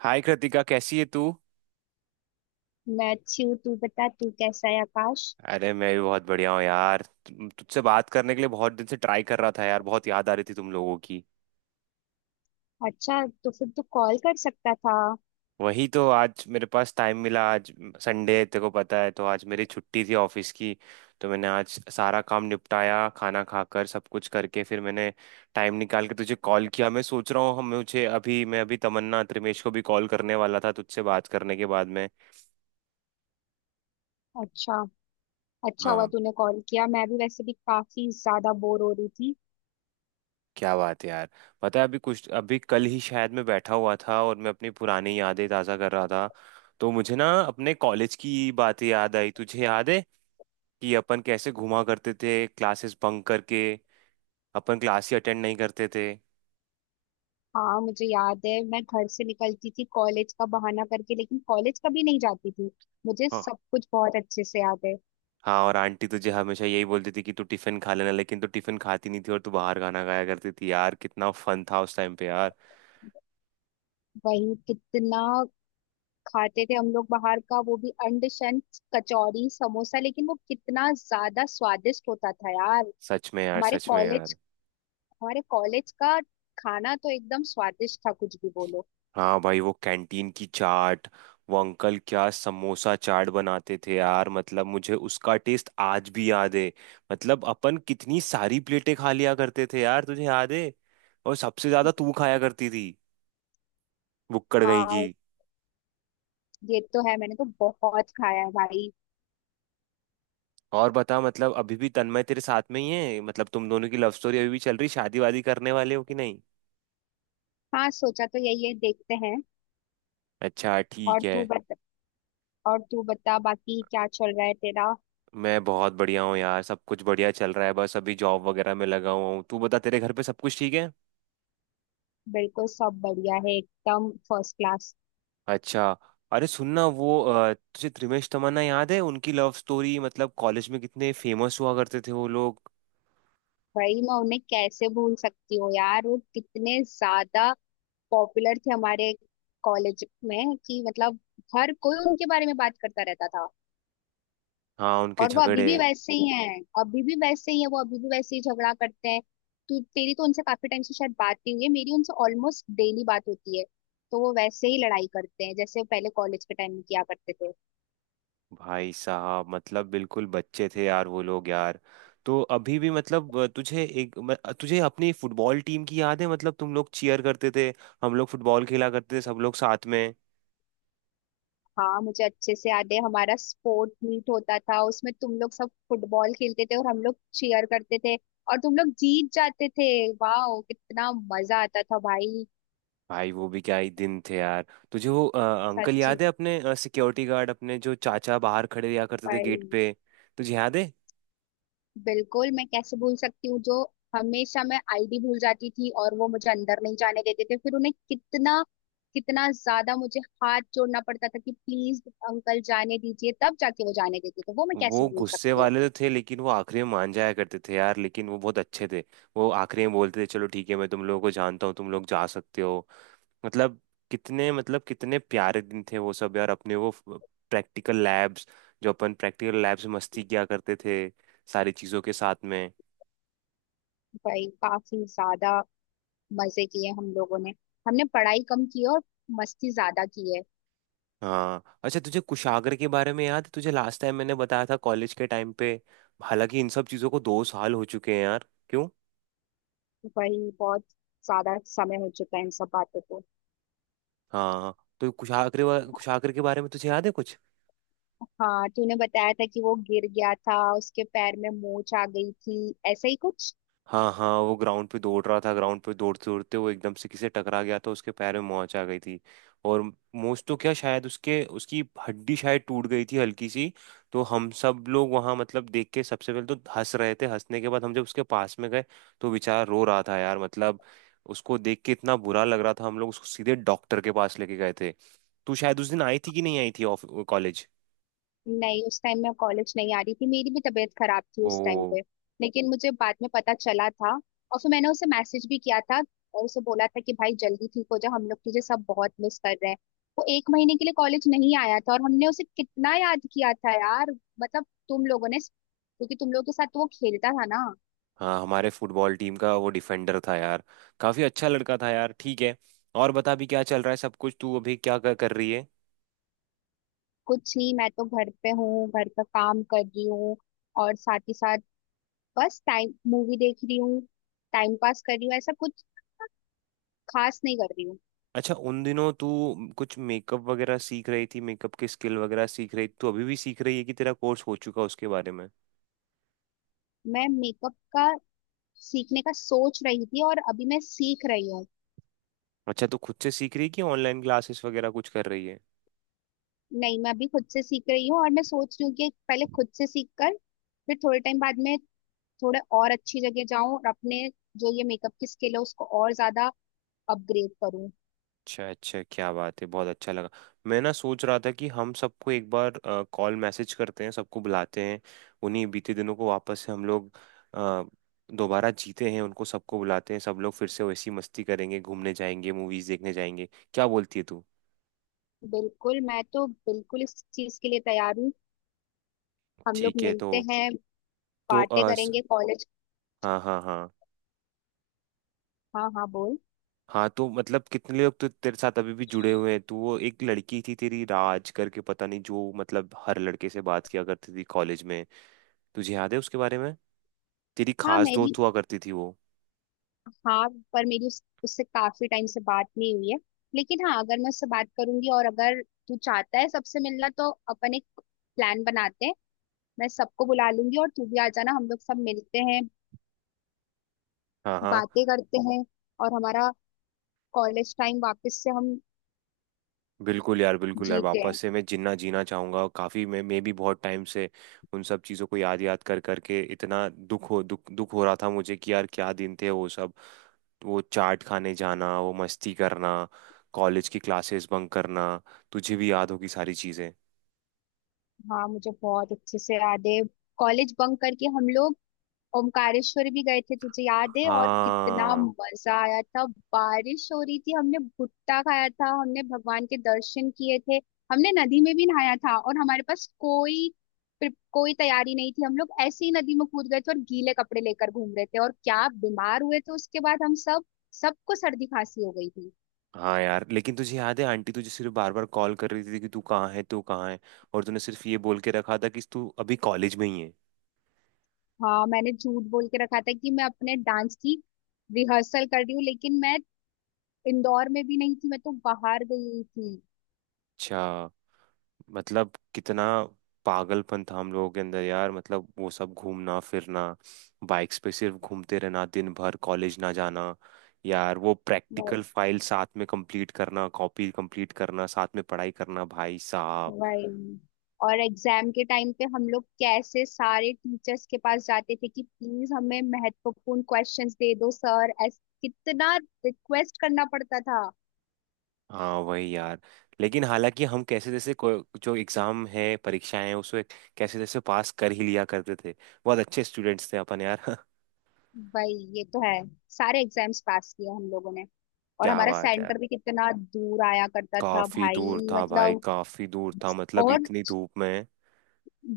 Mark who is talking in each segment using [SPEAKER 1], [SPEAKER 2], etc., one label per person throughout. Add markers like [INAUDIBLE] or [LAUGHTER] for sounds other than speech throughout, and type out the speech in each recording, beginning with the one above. [SPEAKER 1] हाय कृतिका, कैसी है तू?
[SPEAKER 2] मैं अच्छी हूँ। तू बता तू कैसा है आकाश?
[SPEAKER 1] अरे मैं भी बहुत बढ़िया हूँ यार, तुझसे बात करने के लिए बहुत दिन से ट्राई कर रहा था यार, बहुत याद आ रही थी तुम लोगों की।
[SPEAKER 2] अच्छा, तो फिर तू कॉल कर सकता था।
[SPEAKER 1] वही तो, आज मेरे पास टाइम मिला आज। संडे है, तेरे को पता है, तो आज मेरी छुट्टी थी ऑफिस की। तो मैंने आज सारा काम निपटाया, खाना खाकर सब कुछ करके फिर मैंने टाइम निकाल के तुझे कॉल किया। मैं सोच रहा हूँ, हम मुझे अभी मैं अभी तमन्ना त्रिमेश को भी कॉल करने वाला था तुझसे बात करने के बाद में।
[SPEAKER 2] अच्छा। अच्छा हुआ तूने कॉल किया, मैं भी वैसे भी काफी ज्यादा बोर हो रही थी।
[SPEAKER 1] क्या बात है यार। पता है, अभी कल ही शायद मैं बैठा हुआ था और मैं अपनी पुरानी यादें ताज़ा कर रहा था। तो मुझे ना अपने कॉलेज की बातें याद आई तुझे याद है कि अपन कैसे घुमा करते थे क्लासेस बंक करके? अपन क्लास ही अटेंड नहीं करते थे।
[SPEAKER 2] हाँ, मुझे याद है। मैं घर से निकलती थी कॉलेज का बहाना करके, लेकिन कॉलेज कभी नहीं जाती थी। मुझे
[SPEAKER 1] हाँ,
[SPEAKER 2] सब कुछ बहुत अच्छे से याद है।
[SPEAKER 1] हाँ, और आंटी तुझे हमेशा यही बोलती थी कि तू टिफिन खा लेना, लेकिन तू टिफिन खाती नहीं थी और तू बाहर खाना खाया करती थी यार, कितना फन था उस टाइम पे यार।
[SPEAKER 2] वही, कितना खाते थे हम लोग बाहर का, वो भी अंडशन, कचौरी, समोसा। लेकिन वो कितना ज्यादा स्वादिष्ट होता था यार।
[SPEAKER 1] सच में यार,
[SPEAKER 2] हमारे
[SPEAKER 1] सच में
[SPEAKER 2] कॉलेज
[SPEAKER 1] यार।
[SPEAKER 2] हमारे कॉलेज का खाना तो एकदम स्वादिष्ट था, कुछ भी बोलो।
[SPEAKER 1] हाँ भाई, वो कैंटीन की चाट, वो अंकल क्या समोसा चाट बनाते थे यार, मतलब मुझे उसका टेस्ट आज भी याद है। मतलब अपन कितनी सारी प्लेटें खा लिया करते थे यार, तुझे याद है। और सबसे ज्यादा तू खाया करती थी, बुक्कड़ गई की।
[SPEAKER 2] हाँ, ये तो है। मैंने तो बहुत खाया है भाई।
[SPEAKER 1] और बता, मतलब अभी भी तन्मय तेरे साथ में ही है, मतलब तुम दोनों की लव स्टोरी अभी भी चल रही, शादी वादी करने वाले हो कि नहीं?
[SPEAKER 2] हाँ, सोचा तो यही है, देखते हैं।
[SPEAKER 1] अच्छा
[SPEAKER 2] और
[SPEAKER 1] ठीक है।
[SPEAKER 2] तू बता। बाकी क्या चल रहा है तेरा?
[SPEAKER 1] मैं बहुत बढ़िया हूँ यार, सब कुछ बढ़िया चल रहा है, बस अभी जॉब वगैरह में लगा हुआ हूँ। तू बता, तेरे घर पे सब कुछ ठीक है?
[SPEAKER 2] बिल्कुल, सब बढ़िया है, एकदम फर्स्ट क्लास।
[SPEAKER 1] अच्छा। अरे सुनना, वो तुझे त्रिमेश तमन्ना याद है, उनकी लव स्टोरी, मतलब कॉलेज में कितने फेमस हुआ करते थे वो लोग।
[SPEAKER 2] भाई, मैं उन्हें कैसे भूल सकती हूँ यार। वो कितने ज्यादा पॉपुलर थे हमारे कॉलेज में कि मतलब हर कोई उनके बारे में बात करता रहता था।
[SPEAKER 1] हाँ, उनके
[SPEAKER 2] और वो अभी
[SPEAKER 1] झगड़े।
[SPEAKER 2] भी वैसे ही हैं। अभी भी वैसे ही झगड़ा करते हैं। तू तेरी तो उनसे काफी टाइम से शायद बात नहीं हुई है, मेरी उनसे ऑलमोस्ट डेली बात होती है। तो वो वैसे ही लड़ाई करते हैं जैसे पहले कॉलेज के टाइम में किया करते थे।
[SPEAKER 1] भाई साहब, मतलब बिल्कुल बच्चे थे यार वो लोग यार। तो अभी भी मतलब तुझे एक म- अ, तुझे अपनी फुटबॉल टीम की याद है, मतलब तुम लोग चीयर करते थे, हम लोग फुटबॉल खेला करते थे सब लोग साथ में।
[SPEAKER 2] हाँ, मुझे अच्छे से याद है। हमारा स्पोर्ट मीट होता था, उसमें तुम लोग सब फुटबॉल खेलते थे और हम लोग चीयर करते थे। और तुम लोग जीत जाते थे। वाह, कितना मजा आता था भाई।
[SPEAKER 1] भाई वो भी क्या ही दिन थे यार। तुझे वो अंकल
[SPEAKER 2] सच्ची।
[SPEAKER 1] याद है, अपने सिक्योरिटी गार्ड, अपने जो चाचा बाहर खड़े रहा करते थे
[SPEAKER 2] भाई,
[SPEAKER 1] गेट पे? तुझे याद है?
[SPEAKER 2] बिल्कुल, मैं कैसे भूल सकती हूँ? जो हमेशा, मैं आईडी भूल जाती थी और वो मुझे अंदर नहीं जाने देते थे। फिर उन्हें कितना कितना ज्यादा मुझे हाथ जोड़ना पड़ता था कि प्लीज अंकल जाने दीजिए, तब जाके वो जाने देते थे। वो मैं कैसे
[SPEAKER 1] वो
[SPEAKER 2] भूल
[SPEAKER 1] गुस्से
[SPEAKER 2] सकती हूँ।
[SPEAKER 1] वाले तो थे, लेकिन वो आखिरी में मान जाया करते थे यार, लेकिन वो बहुत अच्छे थे। वो आखिरी में बोलते थे, चलो ठीक है, मैं तुम लोगों को जानता हूँ, तुम लोग जा सकते हो। मतलब, कितने प्यारे दिन थे वो सब यार, अपने वो प्रैक्टिकल लैब्स, जो अपन प्रैक्टिकल लैब्स में मस्ती किया करते थे सारी चीज़ों के साथ में।
[SPEAKER 2] भाई, काफी ज्यादा मजे किए हम लोगों ने। हमने पढ़ाई कम की है और मस्ती ज्यादा की है।
[SPEAKER 1] हाँ, अच्छा तुझे कुशाग्र के बारे में याद है? तुझे लास्ट टाइम मैंने बताया था कॉलेज के टाइम पे। हालांकि इन सब चीज़ों को 2 साल हो चुके हैं यार, क्यों।
[SPEAKER 2] भाई, बहुत ज्यादा समय हो चुका है इन सब बातों को।
[SPEAKER 1] हाँ, तो कुशाग्र कुशाग्र के बारे में तुझे याद है कुछ?
[SPEAKER 2] हाँ, तूने बताया था कि वो गिर गया था, उसके पैर में मोच आ गई थी, ऐसा ही कुछ।
[SPEAKER 1] हाँ, हाँ, वो ग्राउंड पे दौड़ रहा था, ग्राउंड पे दौड़ते दौड़ते वो एकदम से किसी से टकरा गया था, उसके पैर में मोच आ गई थी। और मोच तो क्या, शायद उसके उसकी हड्डी शायद टूट गई थी हल्की सी। तो हम सब लोग वहाँ मतलब देख के सबसे पहले तो हंस रहे थे, हंसने के बाद हम जब उसके पास में गए तो बेचारा रो रहा था यार, मतलब उसको देख के इतना बुरा लग रहा था, हम लोग उसको सीधे डॉक्टर के पास लेके गए थे। तू शायद उस दिन आई थी कि नहीं आई थी ऑफ कॉलेज?
[SPEAKER 2] नहीं, उस टाइम मैं कॉलेज नहीं आ रही थी, मेरी भी तबीयत खराब थी उस टाइम
[SPEAKER 1] ओ।
[SPEAKER 2] पे। लेकिन मुझे बाद में पता चला था और फिर मैंने उसे मैसेज भी किया था, और उसे बोला था कि भाई जल्दी ठीक हो जा, हम लोग तुझे सब बहुत मिस कर रहे हैं। वो एक महीने के लिए कॉलेज नहीं आया था और हमने उसे कितना याद किया था यार। मतलब, तुम लोगों ने, क्योंकि तुम लोगों के साथ तो वो खेलता था ना।
[SPEAKER 1] हाँ, हमारे फुटबॉल टीम का वो डिफेंडर था यार, काफी अच्छा लड़का था यार, ठीक है। और बता, भी क्या चल रहा है सब कुछ, तू अभी क्या कर रही है?
[SPEAKER 2] कुछ नहीं, मैं तो घर पे हूँ, घर का काम कर रही हूँ। और साथ ही साथ बस टाइम मूवी देख रही हूँ, टाइम पास कर रही हूँ, ऐसा कुछ खास नहीं कर रही हूँ।
[SPEAKER 1] अच्छा, उन दिनों तू कुछ मेकअप वगैरह सीख रही थी, मेकअप की स्किल वगैरह सीख रही थी, तू अभी भी सीख रही है कि तेरा कोर्स हो चुका है उसके बारे में?
[SPEAKER 2] मैं मेकअप का सीखने का सोच रही थी और अभी मैं सीख रही हूँ।
[SPEAKER 1] अच्छा, तू खुद से सीख रही है कि ऑनलाइन क्लासेस वगैरह कुछ कर रही है?
[SPEAKER 2] नहीं, मैं अभी खुद से सीख रही हूँ, और मैं सोच रही हूँ कि पहले खुद से सीख कर फिर थोड़े टाइम बाद में थोड़े और अच्छी जगह जाऊँ और अपने जो ये मेकअप की स्किल है उसको और ज्यादा अपग्रेड करूँ।
[SPEAKER 1] अच्छा अच्छा, क्या बात है, बहुत अच्छा लगा। मैं ना सोच रहा था कि हम सबको एक बार कॉल मैसेज करते हैं, सबको बुलाते हैं, उन्हीं बीते दिनों को वापस से हम लोग अ, दोबारा जीते हैं, उनको सबको बुलाते हैं, सब लोग फिर से वैसी मस्ती करेंगे, घूमने जाएंगे, मूवीज देखने जाएंगे। क्या बोलती है तू?
[SPEAKER 2] बिल्कुल, मैं तो बिल्कुल इस चीज के लिए तैयार हूँ। हम लोग
[SPEAKER 1] ठीक है, तो
[SPEAKER 2] मिलते हैं,
[SPEAKER 1] तो
[SPEAKER 2] बातें
[SPEAKER 1] आ, स,
[SPEAKER 2] करेंगे कॉलेज।
[SPEAKER 1] हाँ, हाँ, हाँ।
[SPEAKER 2] हाँ, हाँ, बोल।
[SPEAKER 1] हाँ, तो मतलब कितने लोग तो तेरे साथ अभी भी जुड़े हुए हैं, तू वो एक लड़की थी तेरी राज करके, पता नहीं, जो मतलब हर लड़के से बात किया करती थी कॉलेज में, तुझे याद है उसके बारे में? तेरी
[SPEAKER 2] हाँ,
[SPEAKER 1] खास
[SPEAKER 2] मेरी,
[SPEAKER 1] दोस्त हुआ करती थी वो।
[SPEAKER 2] हाँ, पर मेरी उससे काफी टाइम से बात नहीं हुई है। लेकिन हाँ, अगर मैं उससे बात करूंगी, और अगर तू चाहता है सबसे मिलना, तो अपन एक प्लान बनाते हैं। मैं सबको बुला लूंगी और तू भी आ जाना, हम लोग सब मिलते हैं,
[SPEAKER 1] हाँ, हाँ।
[SPEAKER 2] बातें करते हैं, और हमारा कॉलेज टाइम वापस से हम
[SPEAKER 1] बिल्कुल यार, बिल्कुल यार,
[SPEAKER 2] जीते हैं।
[SPEAKER 1] वापस से मैं जिन्ना जीना चाहूंगा, और काफी मैं भी बहुत टाइम से उन सब चीजों को याद याद कर करके इतना दुख हो रहा था मुझे कि यार क्या दिन थे वो सब, वो चाट खाने जाना, वो मस्ती करना, कॉलेज की क्लासेस बंक करना, तुझे भी याद होगी सारी चीजें।
[SPEAKER 2] हाँ, मुझे बहुत अच्छे से याद है। कॉलेज बंक करके हम लोग ओमकारेश्वर भी गए थे, तुझे याद है? और कितना
[SPEAKER 1] हाँ,
[SPEAKER 2] मजा आया था। बारिश हो रही थी, हमने भुट्टा खाया था, हमने भगवान के दर्शन किए थे, हमने नदी में भी नहाया था। और हमारे पास कोई कोई तैयारी नहीं थी, हम लोग ऐसे ही नदी में कूद गए थे और गीले कपड़े लेकर घूम रहे थे, और क्या बीमार हुए थे उसके बाद हम सब सबको सर्दी खांसी हो गई थी।
[SPEAKER 1] हाँ यार, लेकिन तुझे याद है आंटी तुझे सिर्फ बार बार कॉल कर रही थी कि तू कहाँ है, तू कहाँ है। और तूने सिर्फ ये बोल के रखा था कि तू अभी कॉलेज में ही है।
[SPEAKER 2] हाँ, मैंने झूठ बोल के रखा था कि मैं अपने डांस की रिहर्सल कर रही हूँ, लेकिन मैं इंदौर में भी नहीं थी, मैं तो बाहर गई हुई थी।
[SPEAKER 1] अच्छा, मतलब कितना पागलपन था हम लोगों के अंदर यार, मतलब वो सब घूमना फिरना, बाइक्स पे सिर्फ घूमते रहना दिन भर, कॉलेज ना जाना, यार वो प्रैक्टिकल फाइल साथ में कंप्लीट करना, कॉपी कंप्लीट करना साथ में पढ़ाई करना, भाई साहब।
[SPEAKER 2] वही। और एग्जाम के टाइम पे हम लोग कैसे सारे टीचर्स के पास जाते थे कि प्लीज हमें महत्वपूर्ण क्वेश्चंस दे दो सर, ऐस कितना रिक्वेस्ट करना पड़ता था।
[SPEAKER 1] हाँ वही यार, लेकिन हालांकि हम कैसे जैसे जो एग्जाम है परीक्षाएं हैं उसमें कैसे जैसे पास कर ही लिया करते थे। बहुत अच्छे स्टूडेंट्स थे अपन यार [LAUGHS]
[SPEAKER 2] भाई, ये तो है। सारे एग्जाम्स पास किए हम लोगों ने। और
[SPEAKER 1] क्या
[SPEAKER 2] हमारा
[SPEAKER 1] बात है यार।
[SPEAKER 2] सेंटर भी कितना दूर आया करता था
[SPEAKER 1] काफी
[SPEAKER 2] भाई,
[SPEAKER 1] दूर था भाई,
[SPEAKER 2] मतलब।
[SPEAKER 1] काफी दूर था, मतलब
[SPEAKER 2] और
[SPEAKER 1] इतनी धूप में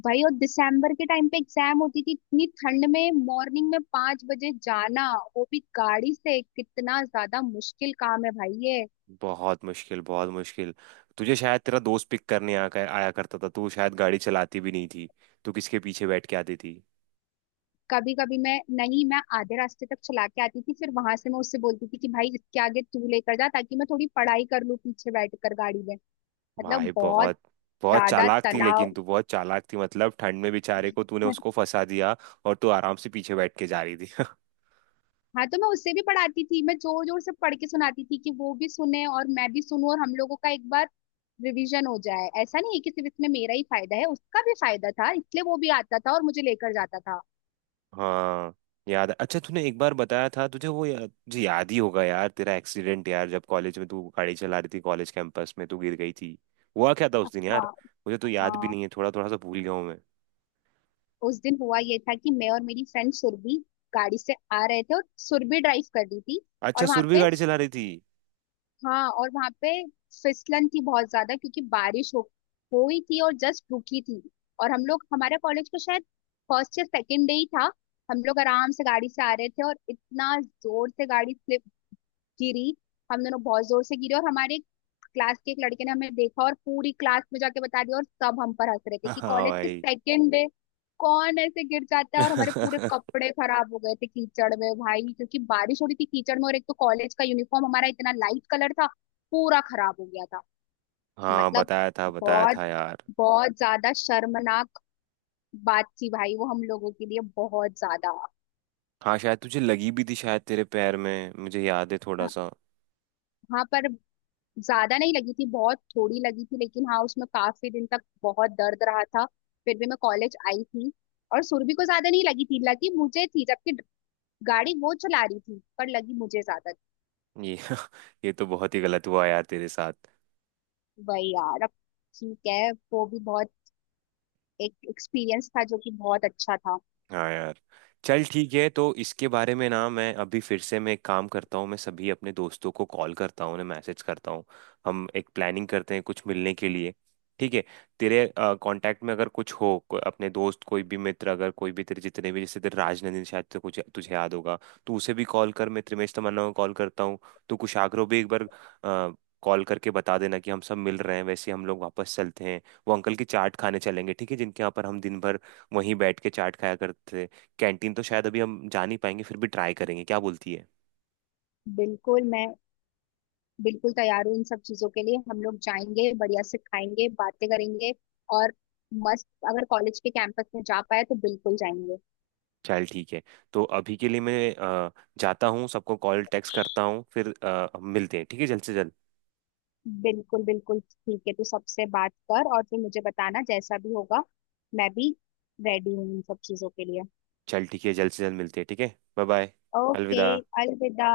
[SPEAKER 2] भाई, और दिसंबर के टाइम पे एग्जाम होती थी, इतनी ठंड में मॉर्निंग में 5 बजे जाना, वो भी गाड़ी से, कितना ज्यादा मुश्किल काम है भाई ये।
[SPEAKER 1] बहुत मुश्किल, बहुत मुश्किल। तुझे शायद तेरा दोस्त पिक करने आया करता था, तू शायद गाड़ी चलाती भी नहीं थी, तू किसके पीछे बैठ के आती थी?
[SPEAKER 2] कभी कभी, मैं नहीं मैं आधे रास्ते तक चला के आती थी, फिर वहां से मैं उससे बोलती थी कि भाई इसके आगे तू लेकर जा, ताकि मैं थोड़ी पढ़ाई कर लूँ पीछे बैठकर गाड़ी में। मतलब,
[SPEAKER 1] भाई,
[SPEAKER 2] बहुत
[SPEAKER 1] बहुत बहुत
[SPEAKER 2] ज्यादा
[SPEAKER 1] चालाक थी,
[SPEAKER 2] तनाव।
[SPEAKER 1] लेकिन तू बहुत चालाक थी, मतलब ठंड में बेचारे को तूने उसको फंसा दिया, और तू आराम से पीछे बैठ के जा रही थी [LAUGHS]
[SPEAKER 2] हाँ, तो मैं उससे भी पढ़ाती थी, मैं जोर जोर से पढ़ के सुनाती थी कि वो भी सुने और मैं भी सुनूं, और हम लोगों का एक बार रिवीजन हो जाए। ऐसा नहीं है कि सिर्फ इसमें मेरा ही फायदा है, उसका भी फायदा था, इसलिए वो भी आता था और मुझे लेकर जाता था।
[SPEAKER 1] हाँ, याद है। अच्छा तूने एक बार बताया था, तुझे वो तुझे याद ही होगा यार तेरा एक्सीडेंट, यार जब कॉलेज में तू गाड़ी चला रही थी कॉलेज कैंपस में तू गिर गई थी, हुआ क्या था उस दिन यार?
[SPEAKER 2] हाँ।
[SPEAKER 1] मुझे तो याद भी
[SPEAKER 2] हाँ,
[SPEAKER 1] नहीं है, थोड़ा थोड़ा सा भूल गया हूँ मैं।
[SPEAKER 2] उस दिन हुआ ये था कि मैं और मेरी फ्रेंड सुरभि गाड़ी से आ रहे थे, और सुरभि ड्राइव कर रही थी।
[SPEAKER 1] अच्छा,
[SPEAKER 2] और वहां
[SPEAKER 1] सुरभि
[SPEAKER 2] पे
[SPEAKER 1] गाड़ी चला रही थी?
[SPEAKER 2] हाँ और वहां पे फिसलन थी बहुत ज्यादा, क्योंकि बारिश हो हुई थी और जस्ट रुकी थी। और हम लोग, हमारे कॉलेज का शायद फर्स्ट या सेकेंड डे ही था। हम लोग आराम से गाड़ी से आ रहे थे और इतना जोर से गाड़ी गिरी, हम दोनों बहुत जोर से गिरे। और हमारे क्लास के एक लड़के ने हमें देखा और पूरी क्लास में जाके बता दिया, और सब हम पर हंस रहे थे कि
[SPEAKER 1] हाँ
[SPEAKER 2] कॉलेज के
[SPEAKER 1] भाई
[SPEAKER 2] सेकेंड डे कौन ऐसे गिर जाता है। और हमारे पूरे
[SPEAKER 1] [LAUGHS]
[SPEAKER 2] कपड़े खराब हो गए थे कीचड़ में भाई, क्योंकि बारिश हो रही थी, कीचड़ में। और एक तो कॉलेज का यूनिफॉर्म हमारा इतना लाइट कलर था, पूरा खराब हो गया था।
[SPEAKER 1] हाँ,
[SPEAKER 2] मतलब,
[SPEAKER 1] बताया था, बताया
[SPEAKER 2] बहुत,
[SPEAKER 1] था यार।
[SPEAKER 2] बहुत ज्यादा शर्मनाक बात थी भाई वो हम लोगों के लिए, बहुत ज्यादा।
[SPEAKER 1] हाँ, शायद तुझे लगी भी थी, शायद तेरे पैर में, मुझे याद है थोड़ा सा।
[SPEAKER 2] हाँ, पर ज्यादा नहीं लगी थी, बहुत थोड़ी लगी थी। लेकिन हाँ, उसमें काफी दिन तक बहुत दर्द रहा था। फिर भी मैं कॉलेज आई थी। और सुरभि को ज्यादा नहीं लगी थी, लगी मुझे थी, जबकि गाड़ी वो चला रही थी, पर लगी मुझे ज्यादा।
[SPEAKER 1] ये [LAUGHS] ये तो बहुत ही गलत हुआ यार तेरे साथ।
[SPEAKER 2] भाई यार, अब ठीक है, वो भी बहुत एक एक्सपीरियंस था जो कि बहुत अच्छा था।
[SPEAKER 1] हाँ यार। चल ठीक है, तो इसके बारे में ना, मैं अभी फिर से, मैं एक काम करता हूँ, मैं सभी अपने दोस्तों को कॉल करता हूँ, उन्हें मैसेज करता हूँ, हम एक प्लानिंग करते हैं कुछ मिलने के लिए, ठीक है। तेरे कांटेक्ट में अगर कुछ हो अपने दोस्त कोई भी मित्र, अगर कोई भी तेरे जितने भी, जैसे तेरे राजनंदिनी शायद, तो कुछ तुझे याद होगा तो उसे भी कॉल कर, मैं त्रिमेश तमन्ना को कॉल करता हूँ। तो कुशाग्रो भी एक बार कॉल करके बता देना कि हम सब मिल रहे हैं, वैसे हम लोग वापस चलते हैं, वो अंकल की चाट खाने चलेंगे ठीक है, जिनके यहाँ पर हम दिन भर वहीं बैठ के चाट खाया करते थे। कैंटीन तो शायद अभी हम जा नहीं पाएंगे, फिर भी ट्राई करेंगे, क्या बोलती है?
[SPEAKER 2] बिल्कुल, मैं बिल्कुल तैयार हूँ इन सब चीजों के लिए। हम लोग जाएंगे, बढ़िया से खाएंगे, बातें करेंगे। और मस्त, अगर कॉलेज के कैंपस में जा पाए तो बिल्कुल जाएंगे।
[SPEAKER 1] चल ठीक है, तो अभी के लिए मैं जाता हूँ, सबको कॉल टेक्स्ट करता हूँ, फिर मिलते हैं ठीक है, जल्द से जल्द।
[SPEAKER 2] बिल्कुल, बिल्कुल, ठीक है। तू सबसे बात कर और फिर मुझे बताना, जैसा भी होगा मैं भी रेडी हूँ इन सब चीजों के लिए।
[SPEAKER 1] चल ठीक है, जल्द से जल्द मिलते हैं, ठीक है, बाय बाय।
[SPEAKER 2] ओके।
[SPEAKER 1] अलविदा।
[SPEAKER 2] अलविदा।